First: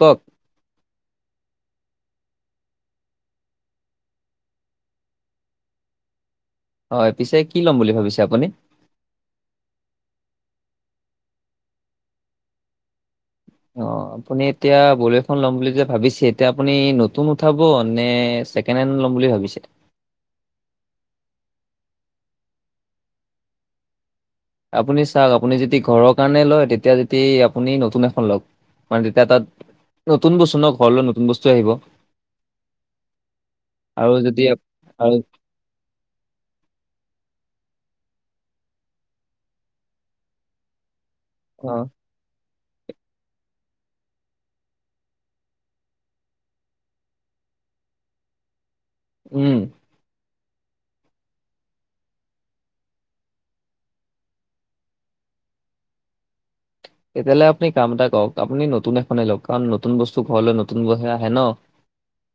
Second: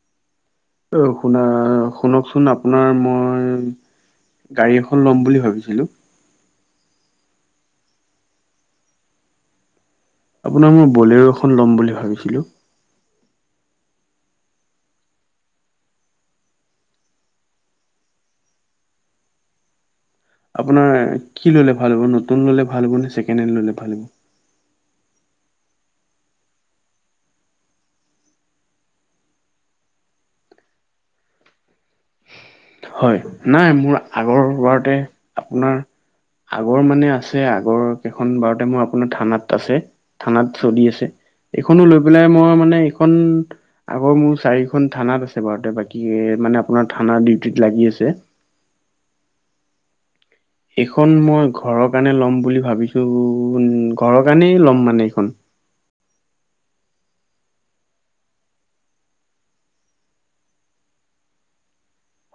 কক অ শুনা শুনকচোন আপোনাৰ মই গাড়ী এখন ল'ম বুলি ভাবিছিলো। হয় পিছে কি ল'ম বুলি ভাবিছে আপুনি আপোনাৰ মই বলেৰো এখন ল'ম বুলি ভাবিছিলো অ আপুনি এতিয়া বলেৰো এখন লম বুলি যে ভাবিছে এতিয়া আপুনি নতুন উঠাব নে? ছেকেণ্ড হেণ্ড ল'ম বুলি ভাবিছে? আপোনাৰ কি ল'লে ভাল হব নতুন ললে ভাল হব নে ছেকেণ্ড হেন ললে ভাল হব। আপুনি চাওক আপুনি যদি ঘৰৰ কাৰণে লয় তেতিয়া যদি আপুনি নতুন এখন লওক। মানে তেতিয়া তাত নতুন বস্তু ন ঘৰলৈ নতুন বস্তু আহিব। হয় নাই মোৰ আৰু যদি আগৰ আপ বাৰতে আৰু আপোনাৰ আগৰ মানে আছে যে আগৰ কেইখন বাৰতে মোৰ আপোনাৰ থানাত আছে থানাত চলি আছে। এইখনো অ' লৈ পেলাই মই মানে এইখন আগৰ মোৰ চাৰিখন থানাত আছে বাৰুতে বাকী মানে আপোনাৰ থানা ডিউটিত লাগি আছে। উম এইখন মই ঘৰৰ কাৰণে ল'ম বুলি ভাবিছো ঘৰৰ কাৰণেই ল'ম মানে এইখন তেতিয়াহালে আপুনি কাম এটা কৰক আপুনি নতুন এখনেই লওক কাৰণ নতুন বস্তু ঘৰলৈ নতুন কৈহে আহে ন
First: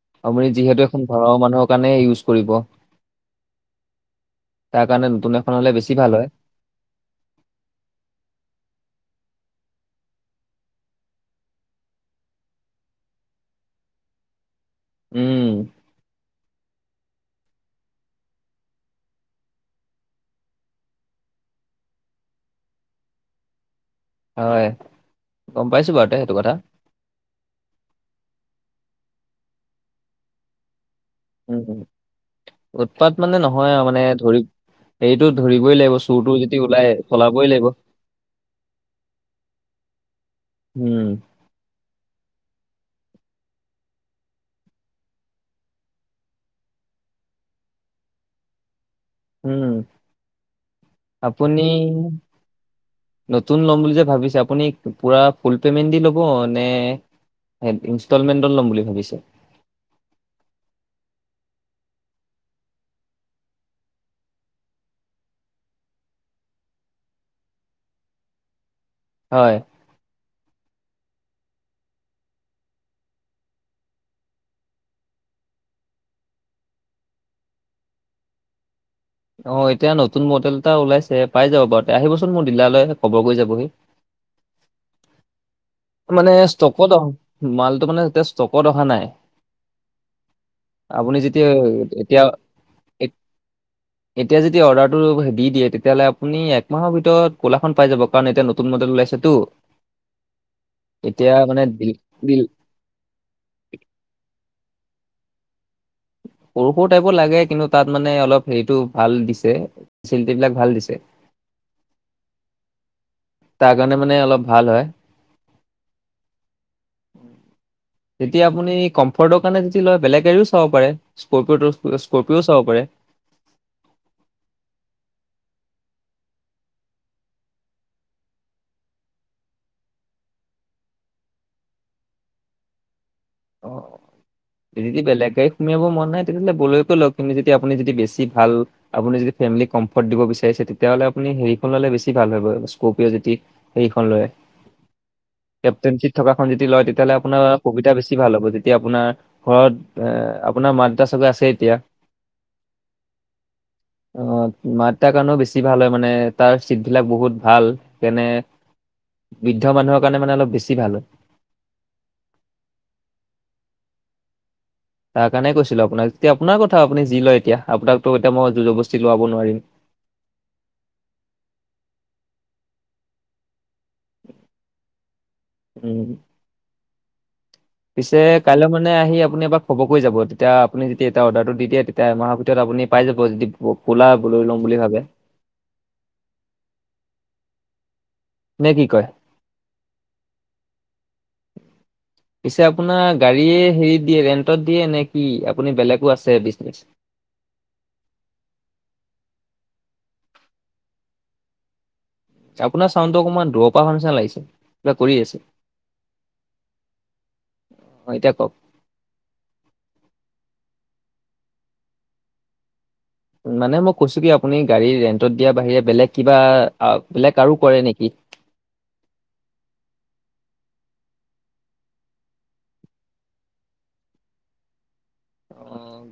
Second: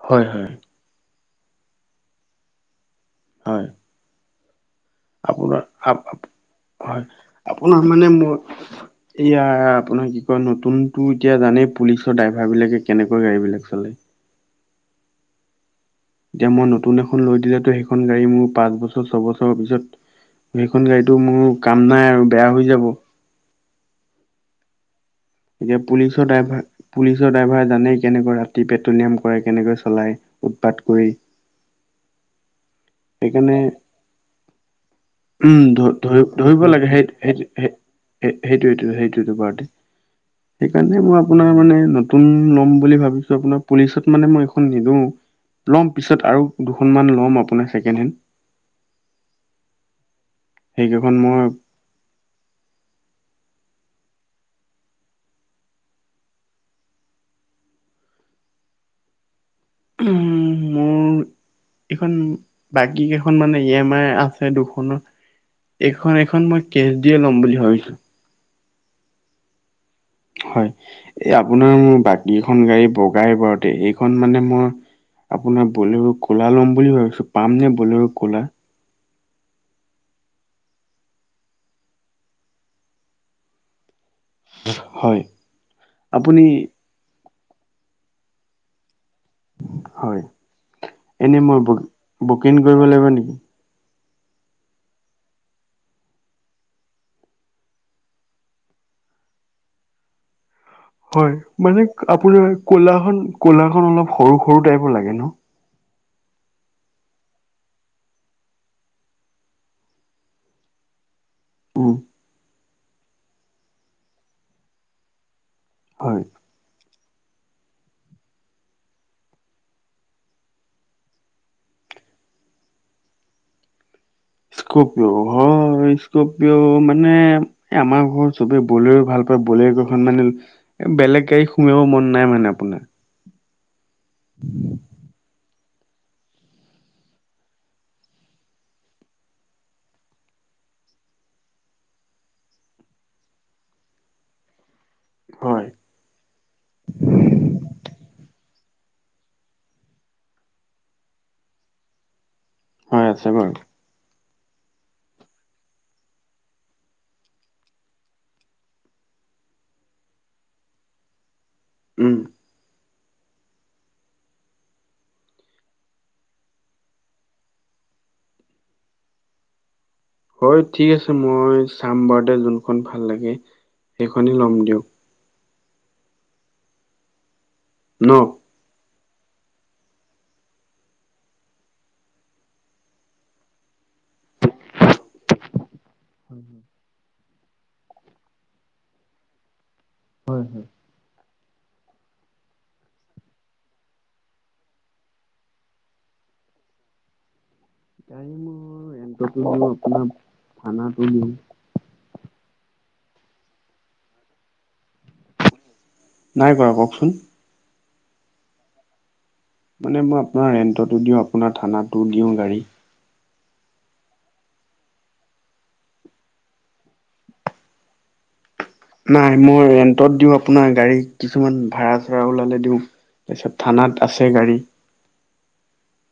হয় আপুনি হয় যিহেতু এখন ঘৰৰ মানুহৰ কাৰণে ইউজ কৰিব হয়। তাৰ কাৰণে নতুন এখন আপোনাৰ হ'লে বেছি ভাল হয়। হয় আপোনাৰ মানে মই এইয়া আপোনাৰ কি কয় নতুনতটো এতিয়া জানেই পুলিচৰ ড্ৰাইভাৰ বিলাকে কেনেকৈ গাড়ী বিলাক চলে। উম এতিয়া মই নতুন এখন লৈ দিলেতো সেইখন গাড়ী মোৰ পাঁচ বছৰ ছয়বছৰ পিছত সেইখন গাড়ীতো মোৰ কাম নাই আৰু বেয়া হৈ যাব। হয়। গম এতিয়া পাইছোঁ বাৰু তে পুলিচৰ সেইটো কথা। ড্ৰাইভাৰ পুলিচৰ ড্ৰাইভাৰে জানেই কেনেকৈ ৰাতি পেট্ৰলিয়াম কৰে কেনেকৈ চলাই উৎপাত কৰি উম উৎপাত মানে সেইকাৰণে নহয় আৰু মানে ধৰি সেইটো উম ধৰিবই ধ লাগিব চুৰটো যদি ওলাই পলাবই লাগিব। সেইটোৱেতো সেইটো পাৰ্টি সেইকাৰণে উম, মই আপোনাৰ মানে নতুন ল'ম বুলি ভাবিছো আপোনাৰ পুলিচত মানে মই এইখন নিদিওঁ। ল'ম পিছত আৰু দুখনমান ল'ম আপোনাৰ ছেকেণ্ড হেণ্ড উম সেইকেইখন মই আপুনি নতুন ল'ম বুলি যে ভাবিছে আপুনি পুৰা ফুল পেমেণ্ট দি ল'ব নে? ইনষ্টলমেন্টত ল'ম বুলি ভাবিছে। উম মোৰ এইখন বাকী কেইখন মানে ই এম আই আছে দুখনৰ এইখন এইখন মই কেচ দিয়ে ল'ম বুলি ভাবিছো। হয়। হয় এই আপোনাৰ বাকীকেইখন গাড়ী লগাই ঘৰতে এইখন মানে মই আপোনাৰ বলেৰু ক'লা ল'ম বুলি ভাবিছো পাম নে বলেৰু ক'লা অ এতিয়া নতুন মডেল এটা ওলাইছে পাই যাব বাৰু আহিবচোন মোৰ দিলালৈ খবৰ কৰি যাবহি হয়। মানে আপুনি ষ্টকত অ মালটো মানে এতিয়া ষ্টকত অহা নাই। হয় আপুনি এনে যেতিয়া মই এতিয়া বুকিং কৰিব লাগিব নেকি? এতিয়া যদি অৰ্ডাৰটো দি দিয়ে তেতিয়াহলে আপুনি এক মাহৰ ভিতৰত ক'লাখন পাই যাব কাৰণ এতিয়া নতুন মডেল ওলাইছে তো হয় মানে আপোনাৰ কোলাখন কোলাখন অলপ সৰু সৰু টাইপৰ লাগে ন [inaudible] সৰু- সৰু টাইপৰ লাগে কিন্তু তাত মানে অলপ হেৰিটো ভাল দিছে, চিলটিবিলাক ভাল দিছে। উম। তাৰ কাৰণে মানে অলপ ভাল হয়। হয়। [unintelligible] যেতিয়া আপুনি কমফৰ্টৰ কাৰণে যদি লয় বেলেগ গাড়ীও চাব পাৰে, স্কৰপিঅ'টো স্কৰপিঅ'ও চাব পাৰে। [unintelligible] স্কপিঅ হয় স্কপিঅ মানে আমাৰ ঘৰত চবে বলেৰ ভাল পায়। বলেৰ কখন মানে এ বেলেগ গাড়ী হুমিয়াবো মন নাই মানে আপোনাৰ। অ দিদি বেলেগ গাড়ী সুমিয়াব মন নাই তেতিয়াহলে বলেৰকে লক, আপুনি যেতিয়া আপুনি যদি বেছি ভাল আপুনি যদি ফেমিলি কমফৰ্ট দিব বিচাৰিছে। তেতিয়াহলে আপুনি হেৰিখন ললে বেছি ভাল হয় স্কপিঅ যে হেৰিখন লয়। হয়। কেপটেনশ্বিপ থকা খন যদি লয় তেতিয়াহলে আপোনাৰ সুবিধা বেছি ভাল যেতিয়া আপোনাৰ ঘৰত এ আপোনাৰ মা- দেউতা চবে আছে এতিয়া হয় আছে বাৰু। অ মাত দেতা কাৰণেও বেছি ভাল হয় মানে তাৰ চিটবিলাক বহুত ভাল সেইকাৰনে বৃদ্ধ মানুহৰ কাৰণে মানে অলপ বেছি ভাল হয়। উম। তাৰ কাৰণে কৈছিলোঁ আপোনাক, এতিয়া আপোনাৰ কথা এতিয়া যি লয় এতিয়া আপোনাকতো এতিয়া মই জুৰ জবৰজস্তি লোৱাব নোৱাৰিম। হয় ঠিক আছে, মই চাম বাৰু দে যোনখন ভাল লাগে। সেইখনে ল'ম দিয়ক। উম। ন? পিছে কাইলৈ মই নাই আহি আপুনি এবাৰ খবৰ কৰি যাব, তেতিয়া আপুনি যদি এটা অৰ্ডাৰটো দি দিয়ে তেতিয়া এমাহৰ ভিতৰত আপুনি পাই যাব যদি কোলা লৈ লম বুলি ভাবে। [inaudible] নে কি কয়? হয়। [unintelligible] পিছে আপোনাৰ গাড়ীয়ে হেৰি দিয়ে ৰেন্টত দিয়ে নে কি আপুনি বেলেগো আছে বিচনেছ? [unintelligible] গাড়ি মই ৰেন্ত অ [inaudible] ত ও দিওআপাৰ বানত ও দিও। আপোনাৰ চাউণ্ডটো অকণমান দূৰৰ পৰা অহা নিচিনা লাগিছে, কিবা কৰি আছে? নাই কৰা কওকচোন? অ এতিয়া কওক? মানে মই আপোনাৰ ৰেন্টতো দিওঁ, আপোনাৰ থানাতো দিওঁ গাড়ী। মানে মই কৈছো কি আপুনি গাড়ী ৰেন্টত দিয়াৰ বাহিৰে বেলেগ কিবা বেলেগ আৰু কৰে নেকি? [unintelligible] নাই মই ৰেন্টত দিওঁ আপোনাৰ গাড়ী কিছুমান ভাড়া চাড়া ওলালে দিওঁ। তাৰপিছত থানাত আছে গাড়ী। অ।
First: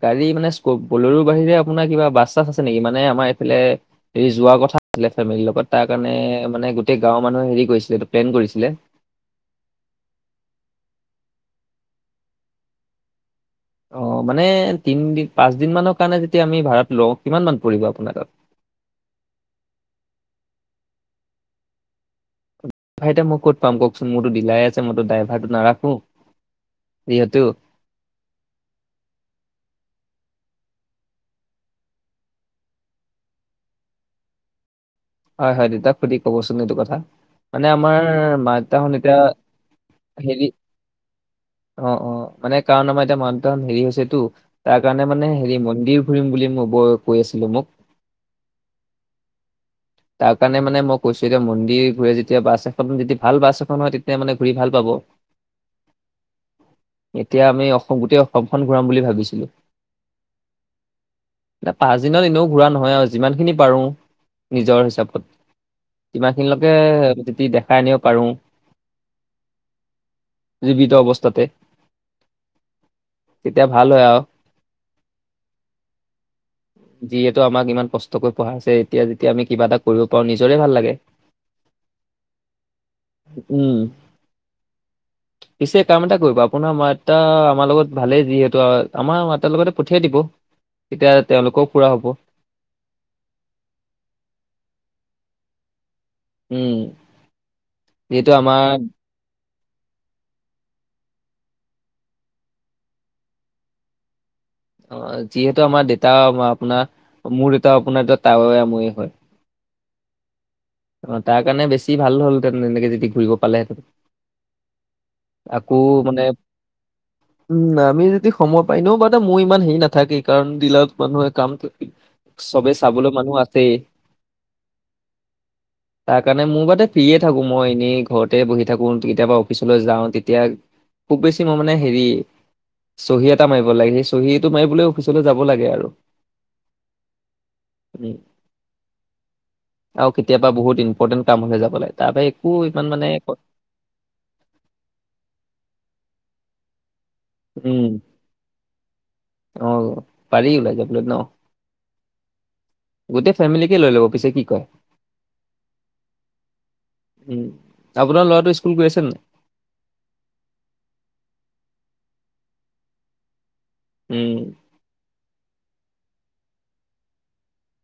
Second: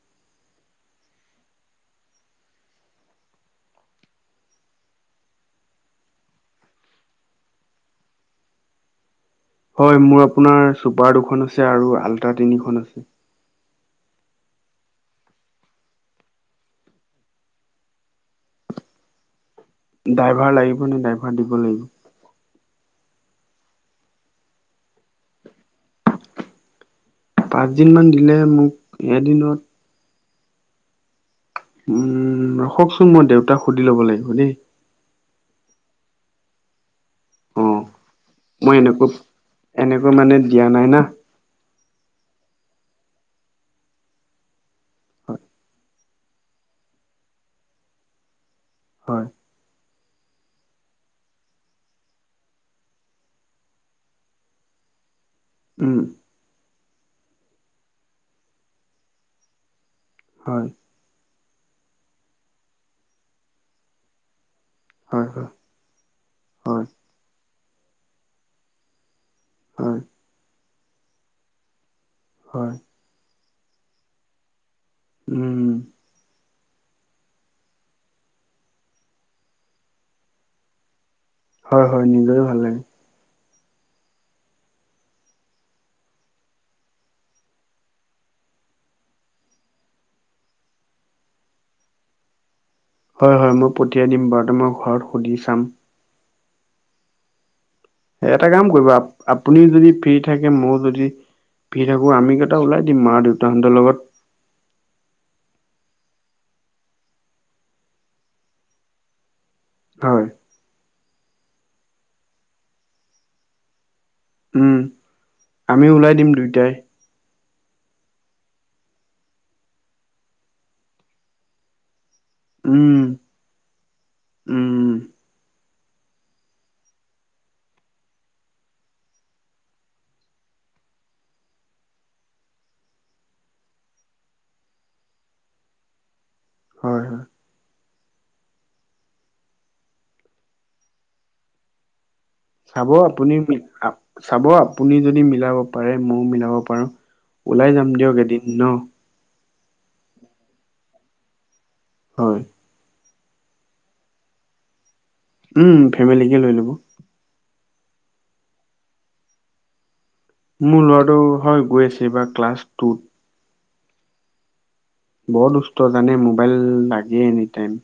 গাড়ী মানে স্কৰ বলেৰো বাহিৰে আপোনাৰ কিবা বাছ -চাছ আছে নেকি, মানে আমাৰ এইফালে হেৰি যোৱা কথা আছিলে ফেমিলিৰ লগত, তাৰ কাৰণে মানে গোটেই গাঁৱৰ মানুহে হেৰি কৰিছিলে প্লেন কৰিছিলে। হয় মোৰ আপোনাৰ চুপাৰ দুখন আছে আৰু আল্ট্ৰা তিনিখন আছে। অ মানে তিনদি পাঁচদিন মানৰ কাৰণে যেতিয়া আমি ভাড়াত লওঁ, কিমান মান পৰিব আপোনাৰ তাত? [inaudible] ড্ৰাইভাৰ লাগিব নে ড্ৰাইভাৰ দিব লাগিব? ভাই এতিয়া মই কত পাম ক' কচোন মোৰতো দিলাৰে আছে মইতো ড্ৰাভাৰ টো নাৰাখো যিহেতু [inaudible] পাঁচ দিন মান দিলে মোক এদিনত উম, ৰখকচোন মই দেউতাক সুধি ল'ব লাগিব দেই হয়- হয় দেউতাক সুধি কবচোন এইটো কথা অ মানে আমাৰ মাক- মই দেতাহোন এনেকৈ এতিয়া এনেকৈ মানে হেৰি দিয়া নাই না অ', - অ', মানে কাৰণ আমাৰ এতিয়া মন তন হেৰি হৈছেতো। তাৰ কাৰণে মানে হয় হেৰি মন্দিৰ ঘুৰিম বুলি মই ব কৈ আছি ন [unintelligible] হয়। তাৰ কাৰণে মানে মই কৈছো এতিয়া। মন্দিৰ ঘূৰে যেতিয়া বাছ এখন ভাল বাছ এখন হয়, তেতিয়া মানে ঘূৰি ভাল পাব। [inaudible] উম এতিয়া আমি অসম গোটেই অসমখন ঘূৰাম বুলি ভাবিছিলোঁ। হয় না পাচ দিনত এনেও ঘূৰা নহয় আৰু যিমান খিনি পাৰো নিজৰ জাপত হয় হয় কিব খিনিলৈকে হয় যদি দেখাই আনিব পাৰুং হয় [inaudible] জীৱিত অৱস্থাতে হয় [inaudible] তেতিয়া ভাল হয় আওঁ। উম [inaudible] যিহেতু আমাক ইমান কষ্টকৈ পঢ়াইছে এতিয়া যেতিয়া আমি কিবা এটা কৰিব পাৰো নিজৰে ভাল লাগে। হয়, হয়। নিজৰো ভাল লাগে। উম। পিছে কাম এটা কৰিব। আপোনাৰ মাততা আমাৰ লগত ভালেই যিহেতু আমাৰ মাততাৰ লগতে পঠিয়াই দিব। তেতিয়া তেওঁলোকেও ফুৰা হ'ব। হয়, হয়। মই পঠিয়াই দিম বাৰু। মই ঘৰত সুধি চাম। উম। যিহেতু এটা কাম আমাৰ কৰিব আপুনিও যদি ফ্ৰী থাকে, মই যদি ফি থাকো আমি কেইটা ওলাই দিম মা দেউতাহঁতৰ লগত। যিহেতু আমাৰ দেতা আপোনাৰ মোৰ দেতাও আপোনাৰ এতিয়া তাৱৈ আমৈ হয়। হয়। অ, তাৰ কাৰণে বেছি ভাল হলহেঁতেন তেনেকে যদি ঘূৰিব পালেহেঁতেন। উম, আকৌ আমিও ওলাই মানে দিম দুইটাই। উম, আমি যদি সময় পাই ন বাে মোৰ ইমান হেৰি নাথাকেই কাৰণ দিলত মানুহে কামটো চবে উম চাবলৈ মানুহ আছেই। উম তাৰ কাৰণে মোৰ বাদে ফ্ৰী এ থাকো মই। এনেই ঘৰতে বহি থাকো। কেতিয়াবা অফিচলৈ যাওঁ। তেতিয়া খুব বেছি মই মানে হেৰি চহী এটা মাৰিব লাগে। সেই চহীটো মাৰিবলৈ অফিচলৈ যাব লাগে আৰু। হয়, হয়। উ আৰু কেতিয়াবা বহুত ইম্পৰ্টেণ্ট কাম হলে যাব লাগে। তাৰ বা চাব আপুনি, চাব আপুনি যদি মিলাব পাৰে মইও মিলাব পাৰো। ওলাই উম যাম দিয়ক এদিন, ন? অ পাৰি ওলাই যাবলে ন। হয়। গোটেই ফেমিলিকে লৈ ল'ব পিছে কি কয়। উম ফেমিলিকে লৈ ল'ব। উম আপোনাৰ ল'ৰাটো স্কুল গৈ আছে নাই? মোৰ ল'ৰাটো, হয় গৈ আছে। এইবাৰ ক্লাছ টুত। উম। বৰত দুষ্ট জানে, মোবাইল লাগে এনিটাইম।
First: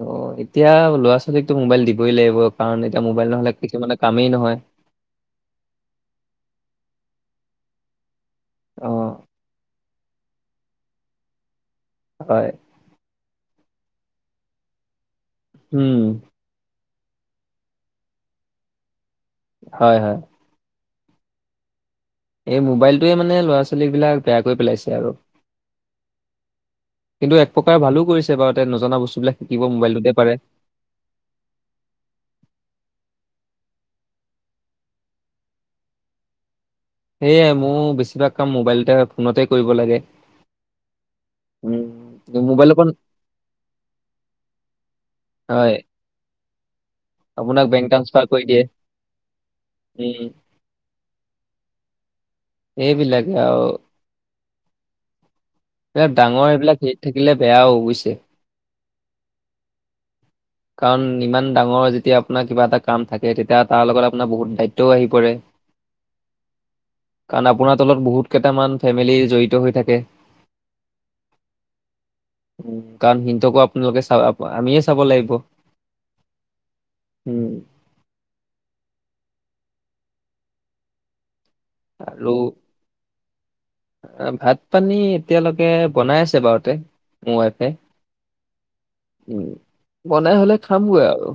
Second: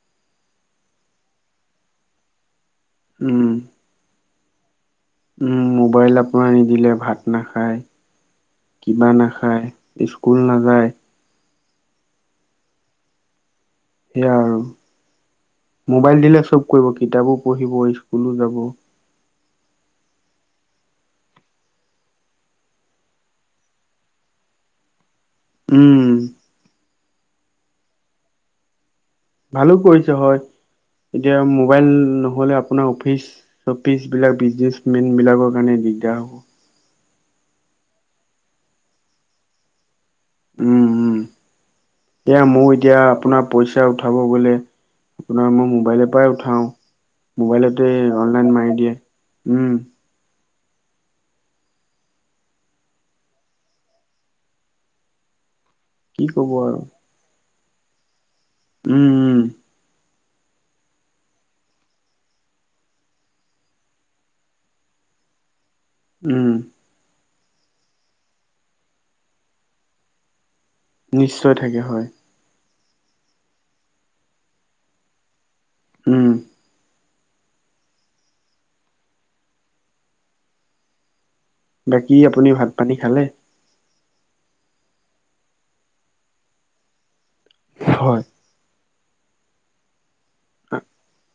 অ, এতিয়া ল'ৰা ছোৱালীকতো মোবাইল দিবই লাগিব। কাৰণ এতিয়া মোবাইল উম, নহ'লে কিছুমানে কামেই নহয়। [inaudible] উম, মোবাইল আপোনাৰ নিদিলে ভাত নাখায়, অ কিবা নাখায়। স্কুল নাযায়। হয়। সেয়া আৰু উম মোবাইল দিলে চব কৰিব। কিতাপো পঢ়িব, স্কুলো যাব। হয়, হয়। এই মোবাইলটোৱে মানে ল'ৰা ছোৱালী বিলাক বেয়াকৈ পেলাইছে আৰু। উম। কিন্তু এক প্ৰকাৰ ভালো কৰিছে বাৰু তে নজনা বস্তু ভালো কৰিছে হয় এতিয়া মোবাইল নহলে আপোনাৰ অফিচ চ' পিছ বিলাক বিজনেচমেন বিলাকৰ কাৰণে দিগদাৰ হ'ব। সেয়াই মোৰ বেছিভাগ কাম মোবাইলতে বা ফোনতে কৰিব লাগে। উম, উম। এয়া মোৰ মোবাইলৰ পৰা এতিয়া আপোনাৰ পইচা উঠাব গ'লে আপোনাৰ মই হয়, মোবাইলৰ পৰাই উঠাও। আপোনাক বেংক মোবাইলতে ট্ৰাসফাৰ অনলাইন কৰি দিয়ে। মাৰি উম, উম। এইবিলাকে আৰু। এইবিলাক কি ডাঙৰ ক'ব আৰু এইবিলাক হেৰিত থাকিলে বেয়াও বুইছে। উম, উম। কাৰণ ইমান ডাঙৰ যেতিয়া আপোনাৰ কিবা এটা কাম থাকে তেতিয়া তাৰ লগত আপোনাৰ বহুত দায়িত্বও আহি পৰে উম কাৰণ আপোনাৰ তলত বহুত কেইটামান ফেমিলি জড়িত হৈ থাকে নিশ্চয় থাকে হয়। উম, কাৰণ হিন্তকো আপোনালোকে চাব আমিয়ে চাব লাগিব। উম উম বাকী আৰু আপুনি ভাত- পানী খালে? ভাত -পানী এতিয়ালৈকে বনাই আছে বাৰুতে মোৰ ৱাইফে। হয়। উম বনাই হ'লে খামগৈ আৰু।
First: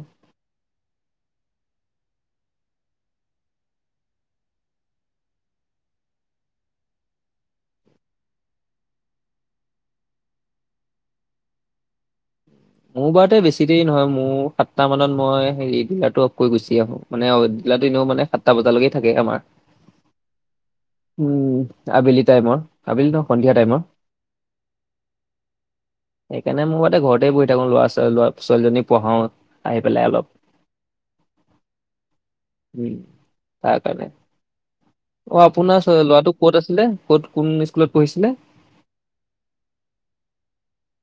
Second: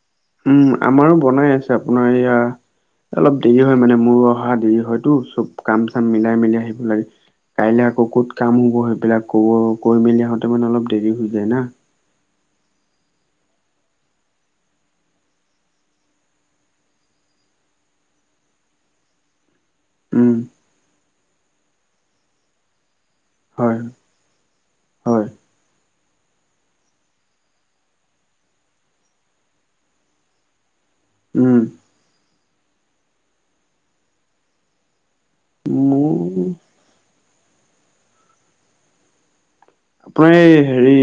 উম, আমাৰো বনাই আছে আপোনাৰ এয়া অলপ দেৰি হয় মানে মোৰ অহা দেৰি হয়তো, চব কাম চাম মিলাই- মিলি আহিব লাগে। কাইলৈ আকৌ ক'ত কাম হব সেইবিলাক কব কৈ মেলি আহোঁতে মানে অলপ দেৰি হৈ যায় না মোৰ বাৰতে বেছি দেৰি নহয় মোৰ সাতটা মানত মই হেৰি ডিলাৰটো অফ কৰি গুচি আহো মানে ডিলাৰটো এনেও মানে সাতটা বজালৈকে থাকে আমাৰ। উম, উম, আবেলি টাইমৰ আবেলি ন' সন্ধিয়া হয় টাইমৰ। হয় [inaudible] সেইকাৰণে মোৰ মতে ঘৰতে বহি থাকো লৰা- ছোৱালী, লৰা -ছোৱালীজনী পঢ়াও আহি পেলাই অলপ। উম উম, তাৰ কাৰণে আপোনাৰ মোৰ ল'ৰাটো ক'ত আছিলে? ক'ত কোন স্কুলত পঢ়িছিলে? আপোনাৰ এই হেৰি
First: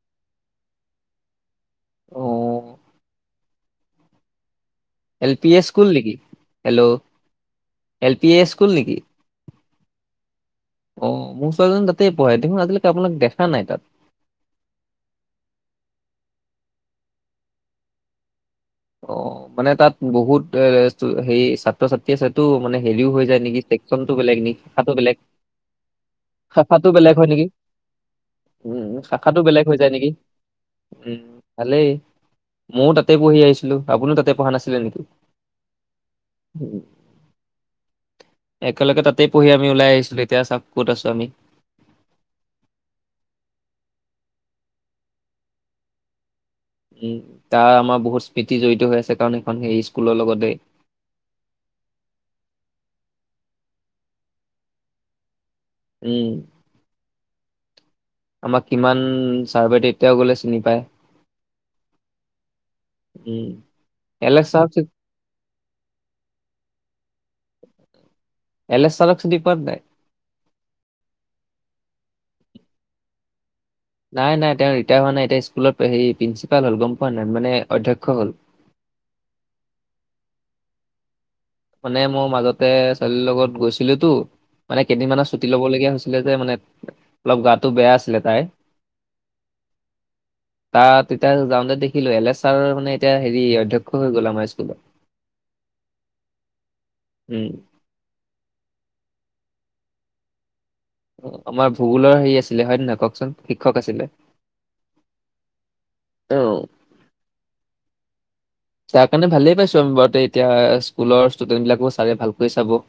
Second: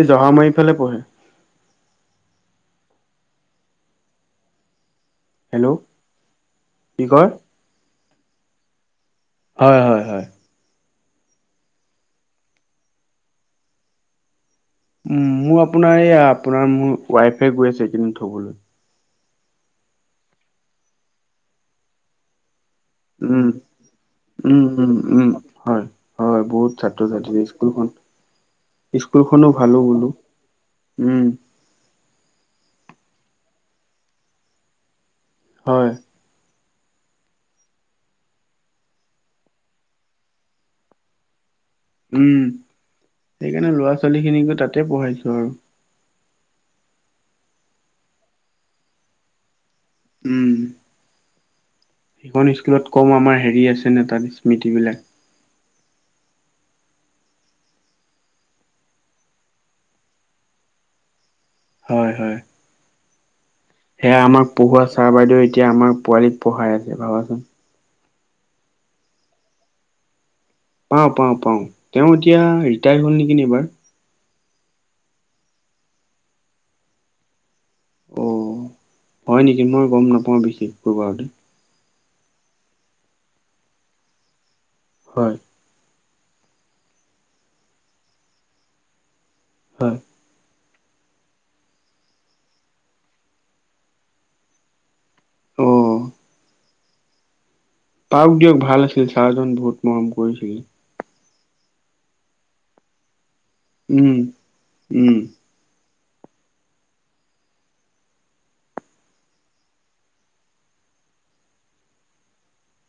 এই জহা মাৰি ফালে পঢ়ে। ঔ এল পি এ হেল্ল' স্কুল নেকি? হেল্ল' কি কয়? এল পি এ স্কুল নেকি? হয় -হয় -হয়। অহ, মোৰ ছোৱালীজনী তাতেই পহে দেখোন আজিলৈকে আপোনাক দেখা নাই তাত। উম, মোৰ আপোনাৰ এইয়া আপোনাৰ মোৰ ৱাইফে গৈ আছে এইকেইদিন থবলৈ। অহ, মানে তাত বহুত এ হেৰি ছাত্ৰ- ছাত্ৰী আছেটো মানে দেৰিও হৈ যায় উম, নেকি চেকচনটো বেলেগ নেকি উম, নিখাটো উম, বেলেগ উম, হয়, হয়, বহুত শাখাটো ছাত্ৰ বেলেগ হয় ছাত্ৰী নেকি? স্কুলখন উম, শাখাটো স্কুলখনো বেলেগ হৈ ভালো যায় নেকি? বোলো উম ভালেই ময়ো তাতে পঢ়ি আহিছিলো আপুনিও তাতে পঢ়া নাছিলে নিকি? হয়। [unintelligible] একেলগে তাতেই পঢ়ি আমি ওলাই আহিছিলো এতিয়া চাক ক'ত আছো আমি। উম, সেইকাৰণে লৰা- ছোৱালীখিনিকো তাতে পঢ়াইছো আৰু উম, তাৰ আমাৰ বহুত স্মৃতি জড়িত হৈ আছে কাৰণ এইখন হে স্কুলৰ লগতে উম, সেইখন স্কুলত কম আমাৰ হেৰি আছেনে তাত স্মৃতিবিলাক। উম। আমাক কিমান চাৰ্ভে তেতিয়াও গ'লে চিনি পায়। হয় হয়। উম। সেয়া এল এছ আমাক ছাৰক পঢ়োৱা চি- ছাৰ বাইদেউ এতিয়া আমাৰ পোৱালী পঢ়াই আছে ভাবাচোন। এলেচ চাৰক চিনি পোৱানে নাই? পাওঁ -পাওঁ -পাওঁ -তেওঁ এতিয়া ৰিটায়াৰদ হল নেকি এইবাৰ নাই -নাই তেওঁ ৰিটায়াৰ হোৱা নাই এতিয়া স্কুলত হেৰি প্ৰিনচিপাল হল গম পোৱা নাই মানে অধ্যক্ষ হ'ল। অহ, হয় নেকি মই গম নাপাও বিশেষ [unintelligible] মানে মোৰ মাজতে ছোৱালী লগত গৈছিলো তো মানে কেইদিনমানৰ হয়, ছুটি ল'ব লগীয়া হৈছে। ছিলে যে মানে অলপ গাটো বেয়া আছিলে তাইৰ হয়। তাত এতিয়া যাওঁতে দেখিলো এল এছ ছাৰৰ মানে এতিয়া হেৰি অধ্যক্ষ হৈ গ'ল আমাৰ স্কুলত। অ। উম। তাক দিয়ক ভাল আছিল চাৰজন বহুত মৰম কৰিছিল। অ আমাৰ ভূগোলৰ হেৰি আছিলে হয়নে নহয় কওকচোন। শিক্ষক উম উম। অহ। তাৰ কাৰণে ভালেই পাইছো আমি বাৰতে এতিয়া স্কুলৰ ষ্টুডেণ্ট বিলাকো চাৰে ভালকৈ চাব।